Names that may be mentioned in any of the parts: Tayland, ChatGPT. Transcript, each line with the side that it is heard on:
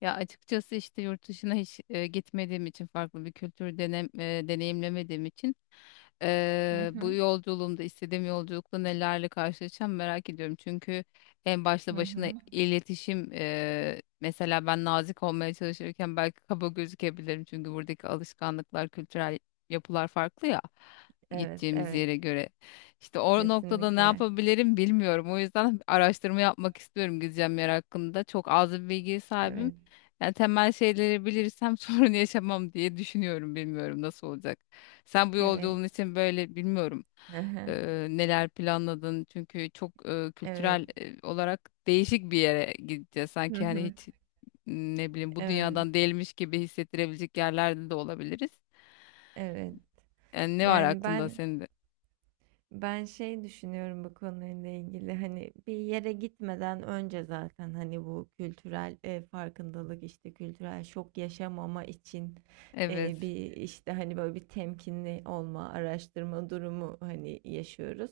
left: Ya açıkçası işte yurt dışına hiç gitmediğim için farklı bir kültür deneyimlemediğim için
right: Hı
left: Bu
right: hı.
left: yolculuğumda istediğim yolculukta nelerle karşılaşacağım merak ediyorum. Çünkü en başta
right: Hı
left: başına
right: hı.
left: iletişim mesela ben nazik olmaya çalışırken belki kaba gözükebilirim. Çünkü buradaki alışkanlıklar, kültürel yapılar farklı ya,
right: Evet,
left: gideceğimiz
right: evet.
left: yere göre. İşte o noktada ne
right: Kesinlikle.
left: yapabilirim bilmiyorum. O yüzden araştırma yapmak istiyorum gideceğim yer hakkında. Çok az bir bilgiye sahibim.
right: Evet.
left: Yani temel şeyleri bilirsem sorun yaşamam diye düşünüyorum. Bilmiyorum nasıl olacak. Sen bu
right: Evet.
left: yolculuğun için böyle bilmiyorum
right: Hı hı.
left: neler planladın, çünkü çok
right: Evet.
left: kültürel olarak değişik bir yere gideceğiz.
right: Hı
left: Sanki hani
right: hı.
left: hiç, ne bileyim, bu
right: Evet.
left: dünyadan değilmiş gibi hissettirebilecek yerlerde de olabiliriz.
right: Evet.
left: Yani ne var
right: Yani
left: aklında
right: ben
left: senin de?
right: Ben şey düşünüyorum bu konuyla ilgili hani bir yere gitmeden önce zaten hani bu kültürel farkındalık işte kültürel şok yaşamama için
left: Evet.
right: bir işte hani böyle bir temkinli olma araştırma durumu hani yaşıyoruz.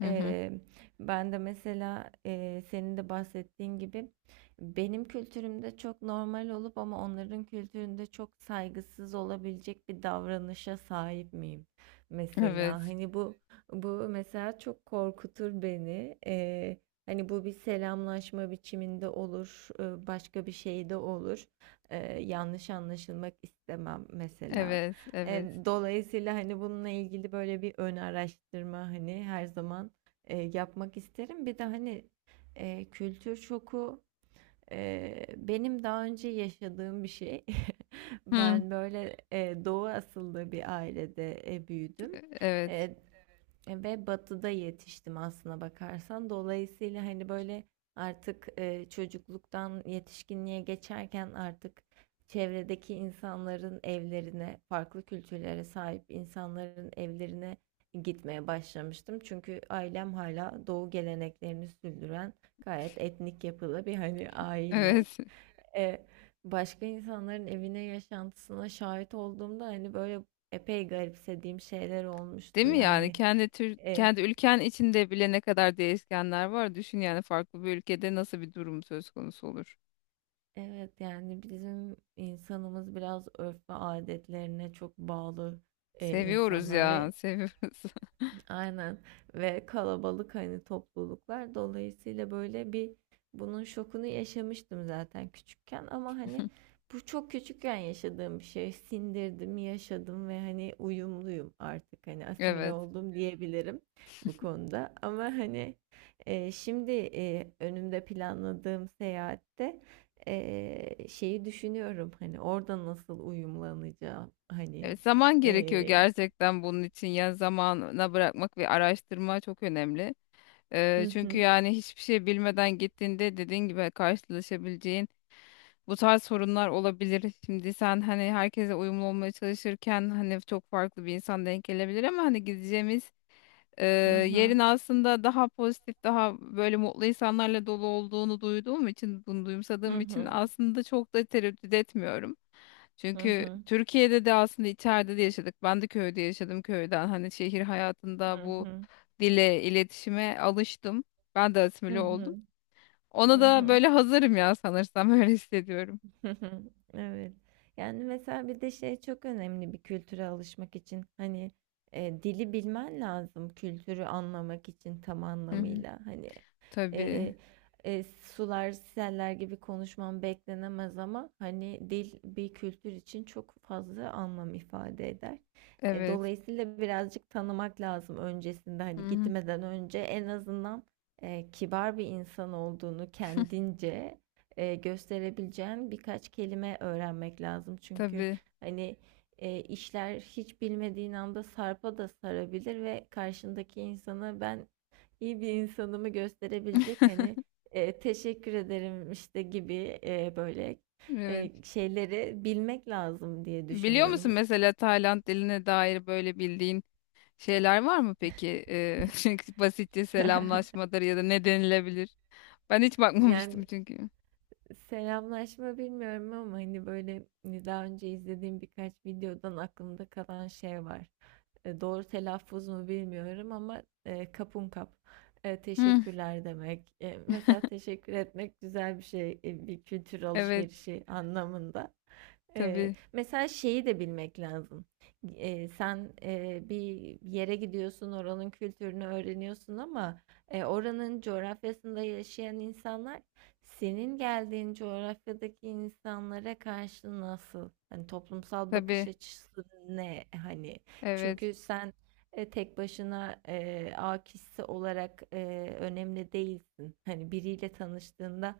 left: Hı hı.
right: E, Ben de mesela senin de bahsettiğin gibi benim kültürümde çok normal olup ama onların kültüründe çok saygısız olabilecek bir davranışa sahip miyim mesela
left: Evet.
right: hani bu mesela çok korkutur beni. Hani bu bir selamlaşma biçiminde olur, başka bir şey de olur. Yanlış anlaşılmak istemem mesela.
left: Evet. Evet.
right: Dolayısıyla hani bununla ilgili böyle bir ön araştırma hani her zaman yapmak isterim. Bir de hani kültür şoku. Benim daha önce yaşadığım bir şey.
left: Hı.
right: Ben böyle Doğu asıllı bir ailede büyüdüm.
left: Evet.
right: Ve batıda yetiştim aslına bakarsan. Dolayısıyla hani böyle artık çocukluktan yetişkinliğe geçerken artık çevredeki insanların evlerine, farklı kültürlere sahip insanların evlerine gitmeye başlamıştım. Çünkü ailem hala doğu geleneklerini sürdüren gayet etnik yapılı bir, hani, aile.
left: Evet.
right: Eee, Başka insanların evine, yaşantısına şahit olduğumda, hani, böyle, epey garipsediğim şeyler
left: Değil
right: olmuştu.
left: mi yani,
right: Yani,
left: kendi tür
right: eee
left: kendi ülken içinde bile ne kadar değişkenler var. Düşün yani farklı bir ülkede nasıl bir durum söz konusu olur.
right: evet, yani, bizim insanımız biraz örf ve adetlerine çok bağlı,
left: Seviyoruz
right: insanlar ve,
left: ya, seviyoruz.
right: aynen, ve kalabalık hani topluluklar dolayısıyla böyle bir bunun şokunu yaşamıştım zaten küçükken ama hani bu çok küçükken yaşadığım bir şey sindirdim yaşadım ve hani uyumluyum artık hani asimile
left: Evet.
right: oldum diyebilirim bu konuda ama hani şimdi önümde planladığım seyahatte şeyi düşünüyorum hani orada nasıl uyumlanacağım hani
left: Evet, zaman gerekiyor
right: e,
left: gerçekten bunun için. Ya zamana bırakmak ve araştırma çok önemli.
right: hı
left: Çünkü
right: hı
left: yani hiçbir şey bilmeden gittiğinde, dediğin gibi, karşılaşabileceğin bu tarz sorunlar olabilir. Şimdi sen hani herkese uyumlu olmaya çalışırken hani çok farklı bir insan denk gelebilir, ama hani gideceğimiz e,
right: hı
left: yerin
right: hı.
left: aslında daha pozitif, daha böyle mutlu insanlarla dolu olduğunu duyduğum için, bunu
right: Hı
left: duyumsadığım için
right: hı.
left: aslında çok da tereddüt etmiyorum.
right: Hı
left: Çünkü
right: hı.
left: Türkiye'de de aslında içeride de yaşadık. Ben de köyde yaşadım, köyden. Hani şehir hayatında
right: Hı
left: bu
right: hı.
left: dile, iletişime alıştım. Ben de
right: Hı
left: asimile oldum.
right: hı.
left: Ona
right: Hı
left: da
right: hı.
left: böyle hazırım ya sanırsam, öyle hissediyorum.
right: Evet. Yani mesela bir de şey çok önemli bir kültüre alışmak için. Hani dili bilmen lazım kültürü anlamak için tam
left: Hı hı.
right: anlamıyla. Hani
left: Tabii.
right: e, sular seller gibi konuşman beklenemez ama hani dil bir kültür için çok fazla anlam ifade eder.
left: Evet.
right: Dolayısıyla birazcık tanımak lazım öncesinde
left: Hı
right: hani
left: hı.
right: gitmeden önce en azından kibar bir insan olduğunu kendince gösterebileceğin birkaç kelime öğrenmek lazım. Çünkü
left: Tabii.
right: hani işler hiç bilmediğin anda sarpa da sarabilir ve karşındaki insana ben iyi bir insanımı gösterebilecek hani teşekkür ederim işte gibi böyle
left: Evet.
right: şeyleri bilmek lazım diye
left: Biliyor musun,
right: düşünüyorum.
left: mesela Tayland diline dair böyle bildiğin şeyler var mı peki? Çünkü basitçe selamlaşmadır ya da ne denilebilir? Ben hiç
right: Yani
left: bakmamıştım çünkü.
right: selamlaşma bilmiyorum ama hani böyle hani daha önce izlediğim birkaç videodan aklımda kalan şey var. Doğru telaffuz mu bilmiyorum ama kapun kap.
left: Hı.
right: Teşekkürler demek. Mesela teşekkür etmek güzel bir şey. Bir kültür
left: Evet.
right: alışverişi anlamında.
left: Tabii.
right: Mesela şeyi de bilmek lazım. Sen bir yere gidiyorsun, oranın kültürünü öğreniyorsun ama oranın coğrafyasında yaşayan insanlar senin geldiğin coğrafyadaki insanlara karşı nasıl? Hani toplumsal bakış
left: Tabii.
right: açısı ne? Hani
left: Evet.
right: çünkü sen tek başına A kişisi olarak önemli değilsin. Hani biriyle tanıştığında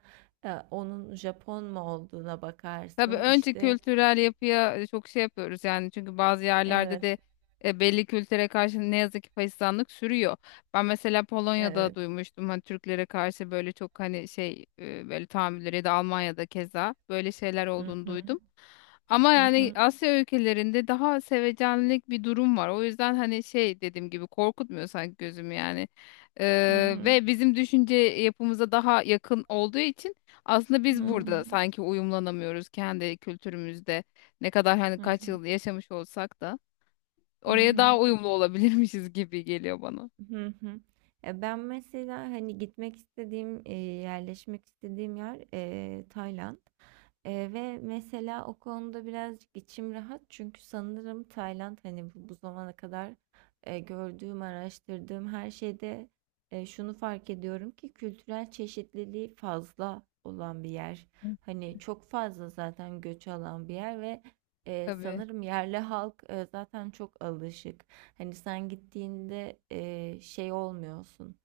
right: onun Japon mu olduğuna
left: Tabii,
right: bakarsın.
left: önce
right: İşte
left: kültürel yapıya çok şey yapıyoruz yani, çünkü bazı yerlerde
right: evet,
left: de belli kültüre karşı ne yazık ki faşizanlık sürüyor. Ben mesela Polonya'da
right: evet.
left: duymuştum hani Türklere karşı böyle çok hani şey böyle tahammülleri, ya da Almanya'da keza böyle şeyler
right: Hı
left: olduğunu
right: hı,
left: duydum. Ama
right: hı
left: yani
right: hı,
left: Asya ülkelerinde daha sevecenlik bir durum var. O yüzden hani şey, dediğim gibi korkutmuyor sanki gözümü yani.
right: hı hı,
left: Ve bizim düşünce yapımıza daha yakın olduğu için aslında biz
right: hı
left: burada
right: hı,
left: sanki uyumlanamıyoruz kendi kültürümüzde. Ne kadar hani
right: hı
left: kaç
right: hı,
left: yıl yaşamış olsak da
right: hı
left: oraya
right: hı.
left: daha uyumlu olabilirmişiz gibi geliyor bana.
right: Hı hı. Ya ben mesela hani gitmek istediğim, yerleşmek istediğim yer Tayland. Ve mesela o konuda birazcık içim rahat çünkü sanırım Tayland hani bu zamana kadar gördüğüm, araştırdığım her şeyde şunu fark ediyorum ki kültürel çeşitliliği fazla olan bir yer. Hani çok fazla zaten göç alan bir yer ve
left: Tabii,
right: sanırım yerli halk zaten çok alışık. Hani sen gittiğinde şey olmuyorsun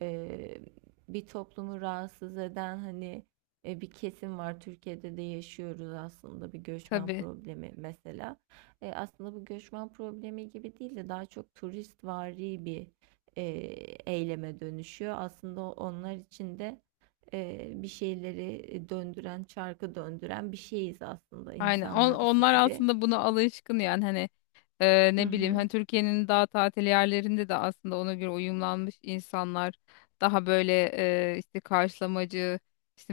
right: eee, bir toplumu rahatsız eden hani bir kesim var. Türkiye'de de yaşıyoruz aslında bir göçmen
left: tabii.
right: problemi mesela. Aslında bu göçmen problemi gibi değil de daha çok turistvari bir e, eyleme dönüşüyor. Aslında onlar için de bir şeyleri döndüren, çarkı döndüren bir şeyiz aslında
left: Aynen.
right: insanlarısı
left: Onlar
right: gibi.
left: aslında buna alışkın yani hani.
right: Hı
left: Ne bileyim,
right: hı,
left: hani Türkiye'nin daha tatil yerlerinde de aslında ona göre uyumlanmış insanlar, daha böyle işte karşılamacı, işte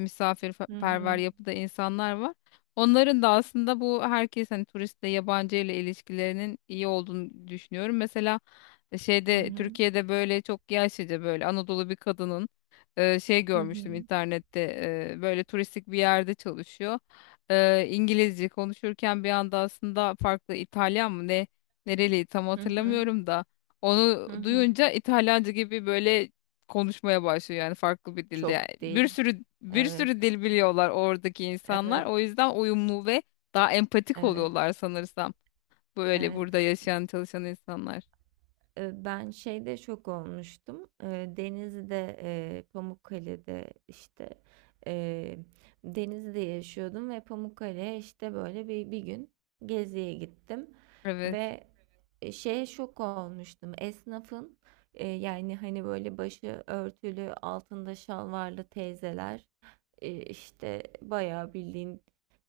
right: hı hı,
left: misafirperver yapıda insanlar var. Onların da aslında bu herkes hani turistle, yabancı ile ilişkilerinin iyi olduğunu düşünüyorum. Mesela
right: hı
left: şeyde,
right: hı,
left: Türkiye'de böyle çok yaşlıca böyle Anadolu bir kadının şey
right: hı hı,
left: görmüştüm internette, böyle turistik bir yerde çalışıyor, İngilizce konuşurken bir anda aslında farklı, İtalyan mı ne, nereli tam
right: hı hı,
left: hatırlamıyorum da, onu
right: hı hı.
left: duyunca İtalyanca gibi böyle konuşmaya başlıyor, yani farklı bir dilde. Yani
right: Çok
left: bir
right: değil.
left: sürü bir
right: Evet,
left: sürü dil biliyorlar oradaki insanlar.
right: evet.
left: O yüzden uyumlu ve daha empatik
right: Evet,
left: oluyorlar sanırsam. Böyle
right: evet.
left: burada yaşayan, çalışan insanlar.
right: Ben şeyde şok olmuştum. Denizli'de, Pamukkale'de işte eee, Denizli'de yaşıyordum ve Pamukkale'ye işte böyle bir gün geziye gittim
left: Evet.
right: ve şeye şok olmuştum. Esnafın yani hani böyle başı örtülü, altında şalvarlı teyzeler işte bayağı bildiğin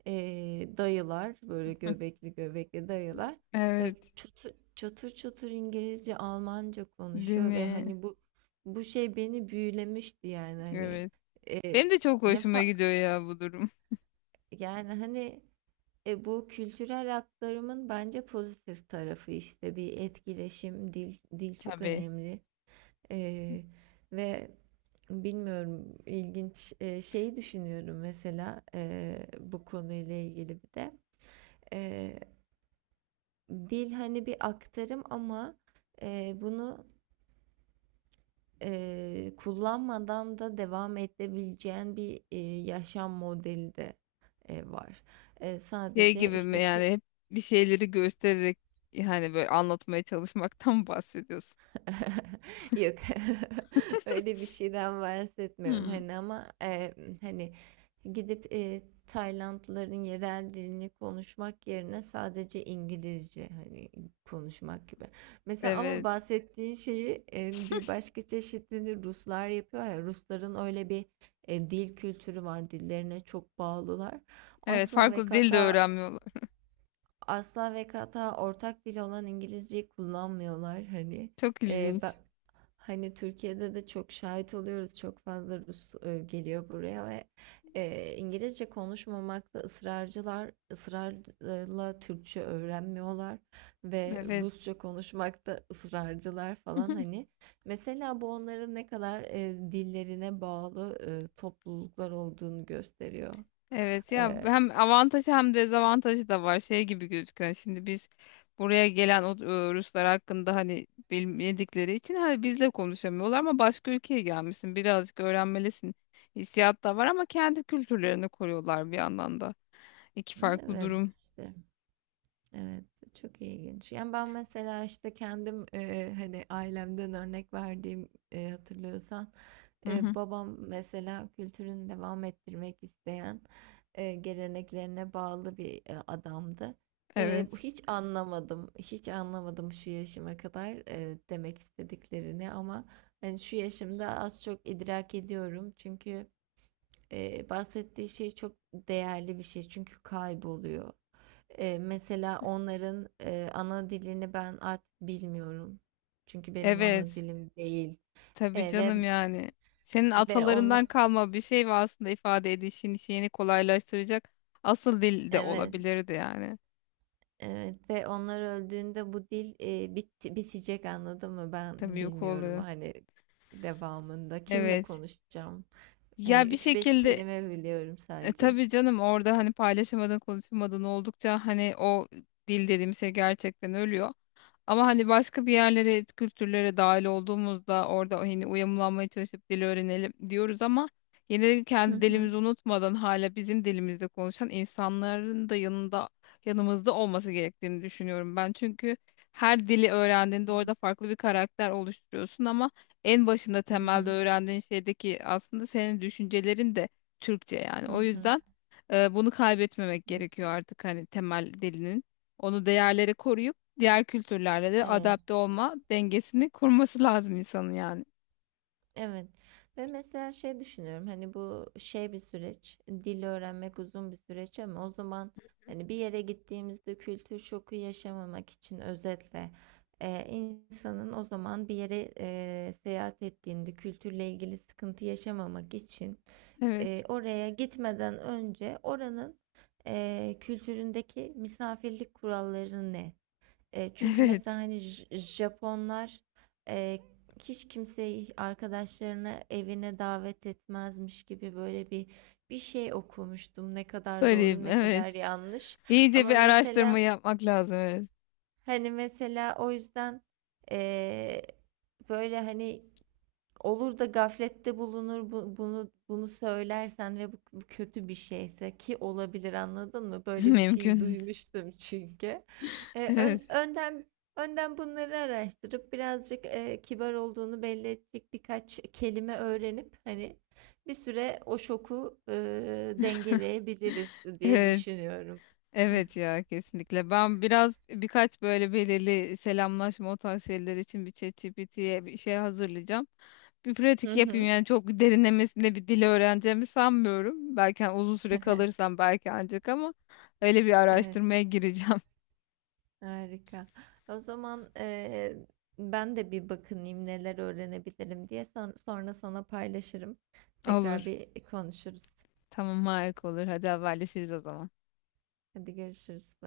right: e, dayılar böyle göbekli göbekli dayılar
left: Evet.
right: çatır çatır İngilizce, Almanca
left: Değil
right: konuşuyor ve
left: mi?
right: hani bu şey beni büyülemişti yani hani
left: Evet.
right: e,
left: Benim de çok
right: ne
left: hoşuma
right: fa
left: gidiyor ya bu durum.
right: yani hani bu kültürel aktarımın bence pozitif tarafı işte bir etkileşim, dil çok
left: Tabii.
right: önemli. E, ve bilmiyorum ilginç şeyi düşünüyorum mesela bu konuyla ilgili bir de E, dil hani bir aktarım ama bunu kullanmadan da devam edebileceğin bir, yaşam modeli de, var.
left: Şey
right: Sadece,
left: gibi mi
right: işte,
left: yani, hep bir şeyleri göstererek, yani böyle anlatmaya çalışmaktan bahsediyorsun.
right: Yok. Öyle bir şeyden bahsetmiyorum,
left: Hmm.
right: hani, ama, hani, gidip, Taylandlıların yerel dilini konuşmak yerine sadece İngilizce, hani, konuşmak gibi. Mesela ama
left: Evet.
right: bahsettiğin şeyi, bir başka çeşidini Ruslar yapıyor ya, Rusların öyle bir, dil kültürü var, dillerine çok bağlılar.
left: Evet,
right: Asla ve
left: farklı dil de
right: kata
left: öğrenmiyorlar.
right: asla ve kata ortak dil olan İngilizceyi kullanmıyorlar hani.
left: Çok
right: Ee, ben,
left: ilginç.
right: Hani Türkiye'de de çok şahit oluyoruz. Çok fazla Rus geliyor buraya ve İngilizce konuşmamakta ısrarcılar, ısrarla Türkçe öğrenmiyorlar ve
left: Evet.
right: Rusça konuşmakta ısrarcılar falan hani. Mesela bu onların ne kadar dillerine bağlı topluluklar olduğunu gösteriyor.
left: Evet ya,
right: Ee,
left: hem avantajı hem dezavantajı da var. Şey gibi gözüküyor. Yani şimdi biz buraya gelen o Ruslar hakkında, hani bilmedikleri için hani bizle konuşamıyorlar, ama başka ülkeye gelmişsin. Birazcık öğrenmelisin. Hissiyat da var, ama kendi kültürlerini koruyorlar bir yandan da. İki farklı
right: evet,
left: durum.
right: işte. Evet, çok ilginç. Yani ben mesela işte kendim hani ailemden örnek verdiğim hatırlıyorsan
left: Hı hı.
right: babam mesela kültürünü devam ettirmek isteyen geleneklerine bağlı bir adamdı. Bu
left: Evet.
right: hiç anlamadım, hiç anlamadım şu yaşıma kadar demek istediklerini ama hani şu yaşımda az çok idrak ediyorum çünkü bahsettiği şey çok değerli bir şey çünkü kayboluyor. Mesela onların, ana dilini ben artık bilmiyorum. Çünkü benim ana
left: Evet.
right: dilim değil.
left: Tabii
right: Ve
left: canım yani. Senin
right: ve ona
left: atalarından kalma bir şey ve aslında ifade edişin şeyini kolaylaştıracak asıl dil de
right: Evet,
left: olabilirdi yani.
right: evet ve onlar öldüğünde bu dil, bitti bitecek anladın mı? Ben
left: Tabii, yok
right: bilmiyorum
left: oluyor.
right: hani devamında kimle
left: Evet.
right: konuşacağım? Hani
left: Ya bir
right: üç beş
left: şekilde
right: kelime biliyorum sadece.
left: tabii canım, orada hani paylaşamadın, konuşamadın oldukça hani o dil dediğim şey gerçekten ölüyor. Ama hani başka bir yerlere, kültürlere dahil olduğumuzda orada hani uyumlanmaya çalışıp dil öğrenelim diyoruz, ama yine de kendi dilimizi unutmadan hala bizim dilimizde konuşan insanların da yanında, yanımızda olması gerektiğini düşünüyorum ben. Çünkü her dili
right: Hı
left: öğrendiğinde
right: hı.
left: orada farklı bir karakter oluşturuyorsun, ama en başında
right: Hı
left: temelde
right: hı.
left: öğrendiğin şeydeki aslında senin düşüncelerin de Türkçe yani.
right: Hı
left: O
right: hı.
left: yüzden bunu kaybetmemek
right: Hı
left: gerekiyor
right: hı.
left: artık, hani temel dilinin. Onu, değerleri koruyup diğer kültürlerle de
right: Evet.
left: adapte olma dengesini kurması lazım insanın yani.
right: Evet. Ve mesela şey düşünüyorum hani bu şey bir süreç, dil öğrenmek uzun bir süreç ama o zaman hani bir yere gittiğimizde kültür şoku yaşamamak için özetle insanın o zaman bir yere seyahat ettiğinde kültürle ilgili sıkıntı yaşamamak için
left: Evet.
right: oraya gitmeden önce oranın kültüründeki misafirlik kuralları ne? Çünkü mesela
left: Evet.
right: hani Japonlar e, hiç kimseyi arkadaşlarını evine davet etmezmiş gibi böyle bir şey okumuştum. Ne kadar doğru
left: Garip.
right: ne kadar
left: Evet.
right: yanlış.
left: İyice
right: Ama
left: bir
right: mesela
left: araştırma yapmak lazım. Evet.
right: hani mesela o yüzden e, böyle hani olur da gaflette bulunur bunu söylersen ve bu kötü bir şeyse ki olabilir anladın mı? Böyle bir şeyi
left: Mümkün.
right: duymuştum çünkü. E,
left: Evet.
right: ön- önden önden bunları araştırıp birazcık kibar olduğunu belli edecek birkaç kelime öğrenip hani bir süre o şoku dengeleyebiliriz diye
left: Evet.
right: düşünüyorum.
left: Evet ya, kesinlikle. Ben biraz birkaç böyle belirli selamlaşma, o tarz şeyler için bir ChatGPT'ye bir şey hazırlayacağım. Bir
right: Hı
left: pratik yapayım,
right: hı.
left: yani çok derinlemesine bir dil öğreneceğimi sanmıyorum. Belki hani uzun süre kalırsam belki ancak, ama öyle bir
right: Evet.
left: araştırmaya gireceğim.
right: Harika. O zaman ben de bir bakınayım neler öğrenebilirim diye sonra sana paylaşırım. Tekrar
left: Olur.
right: bir konuşuruz.
left: Tamam, harika olur. Hadi haberleşiriz o zaman.
right: Hadi görüşürüz.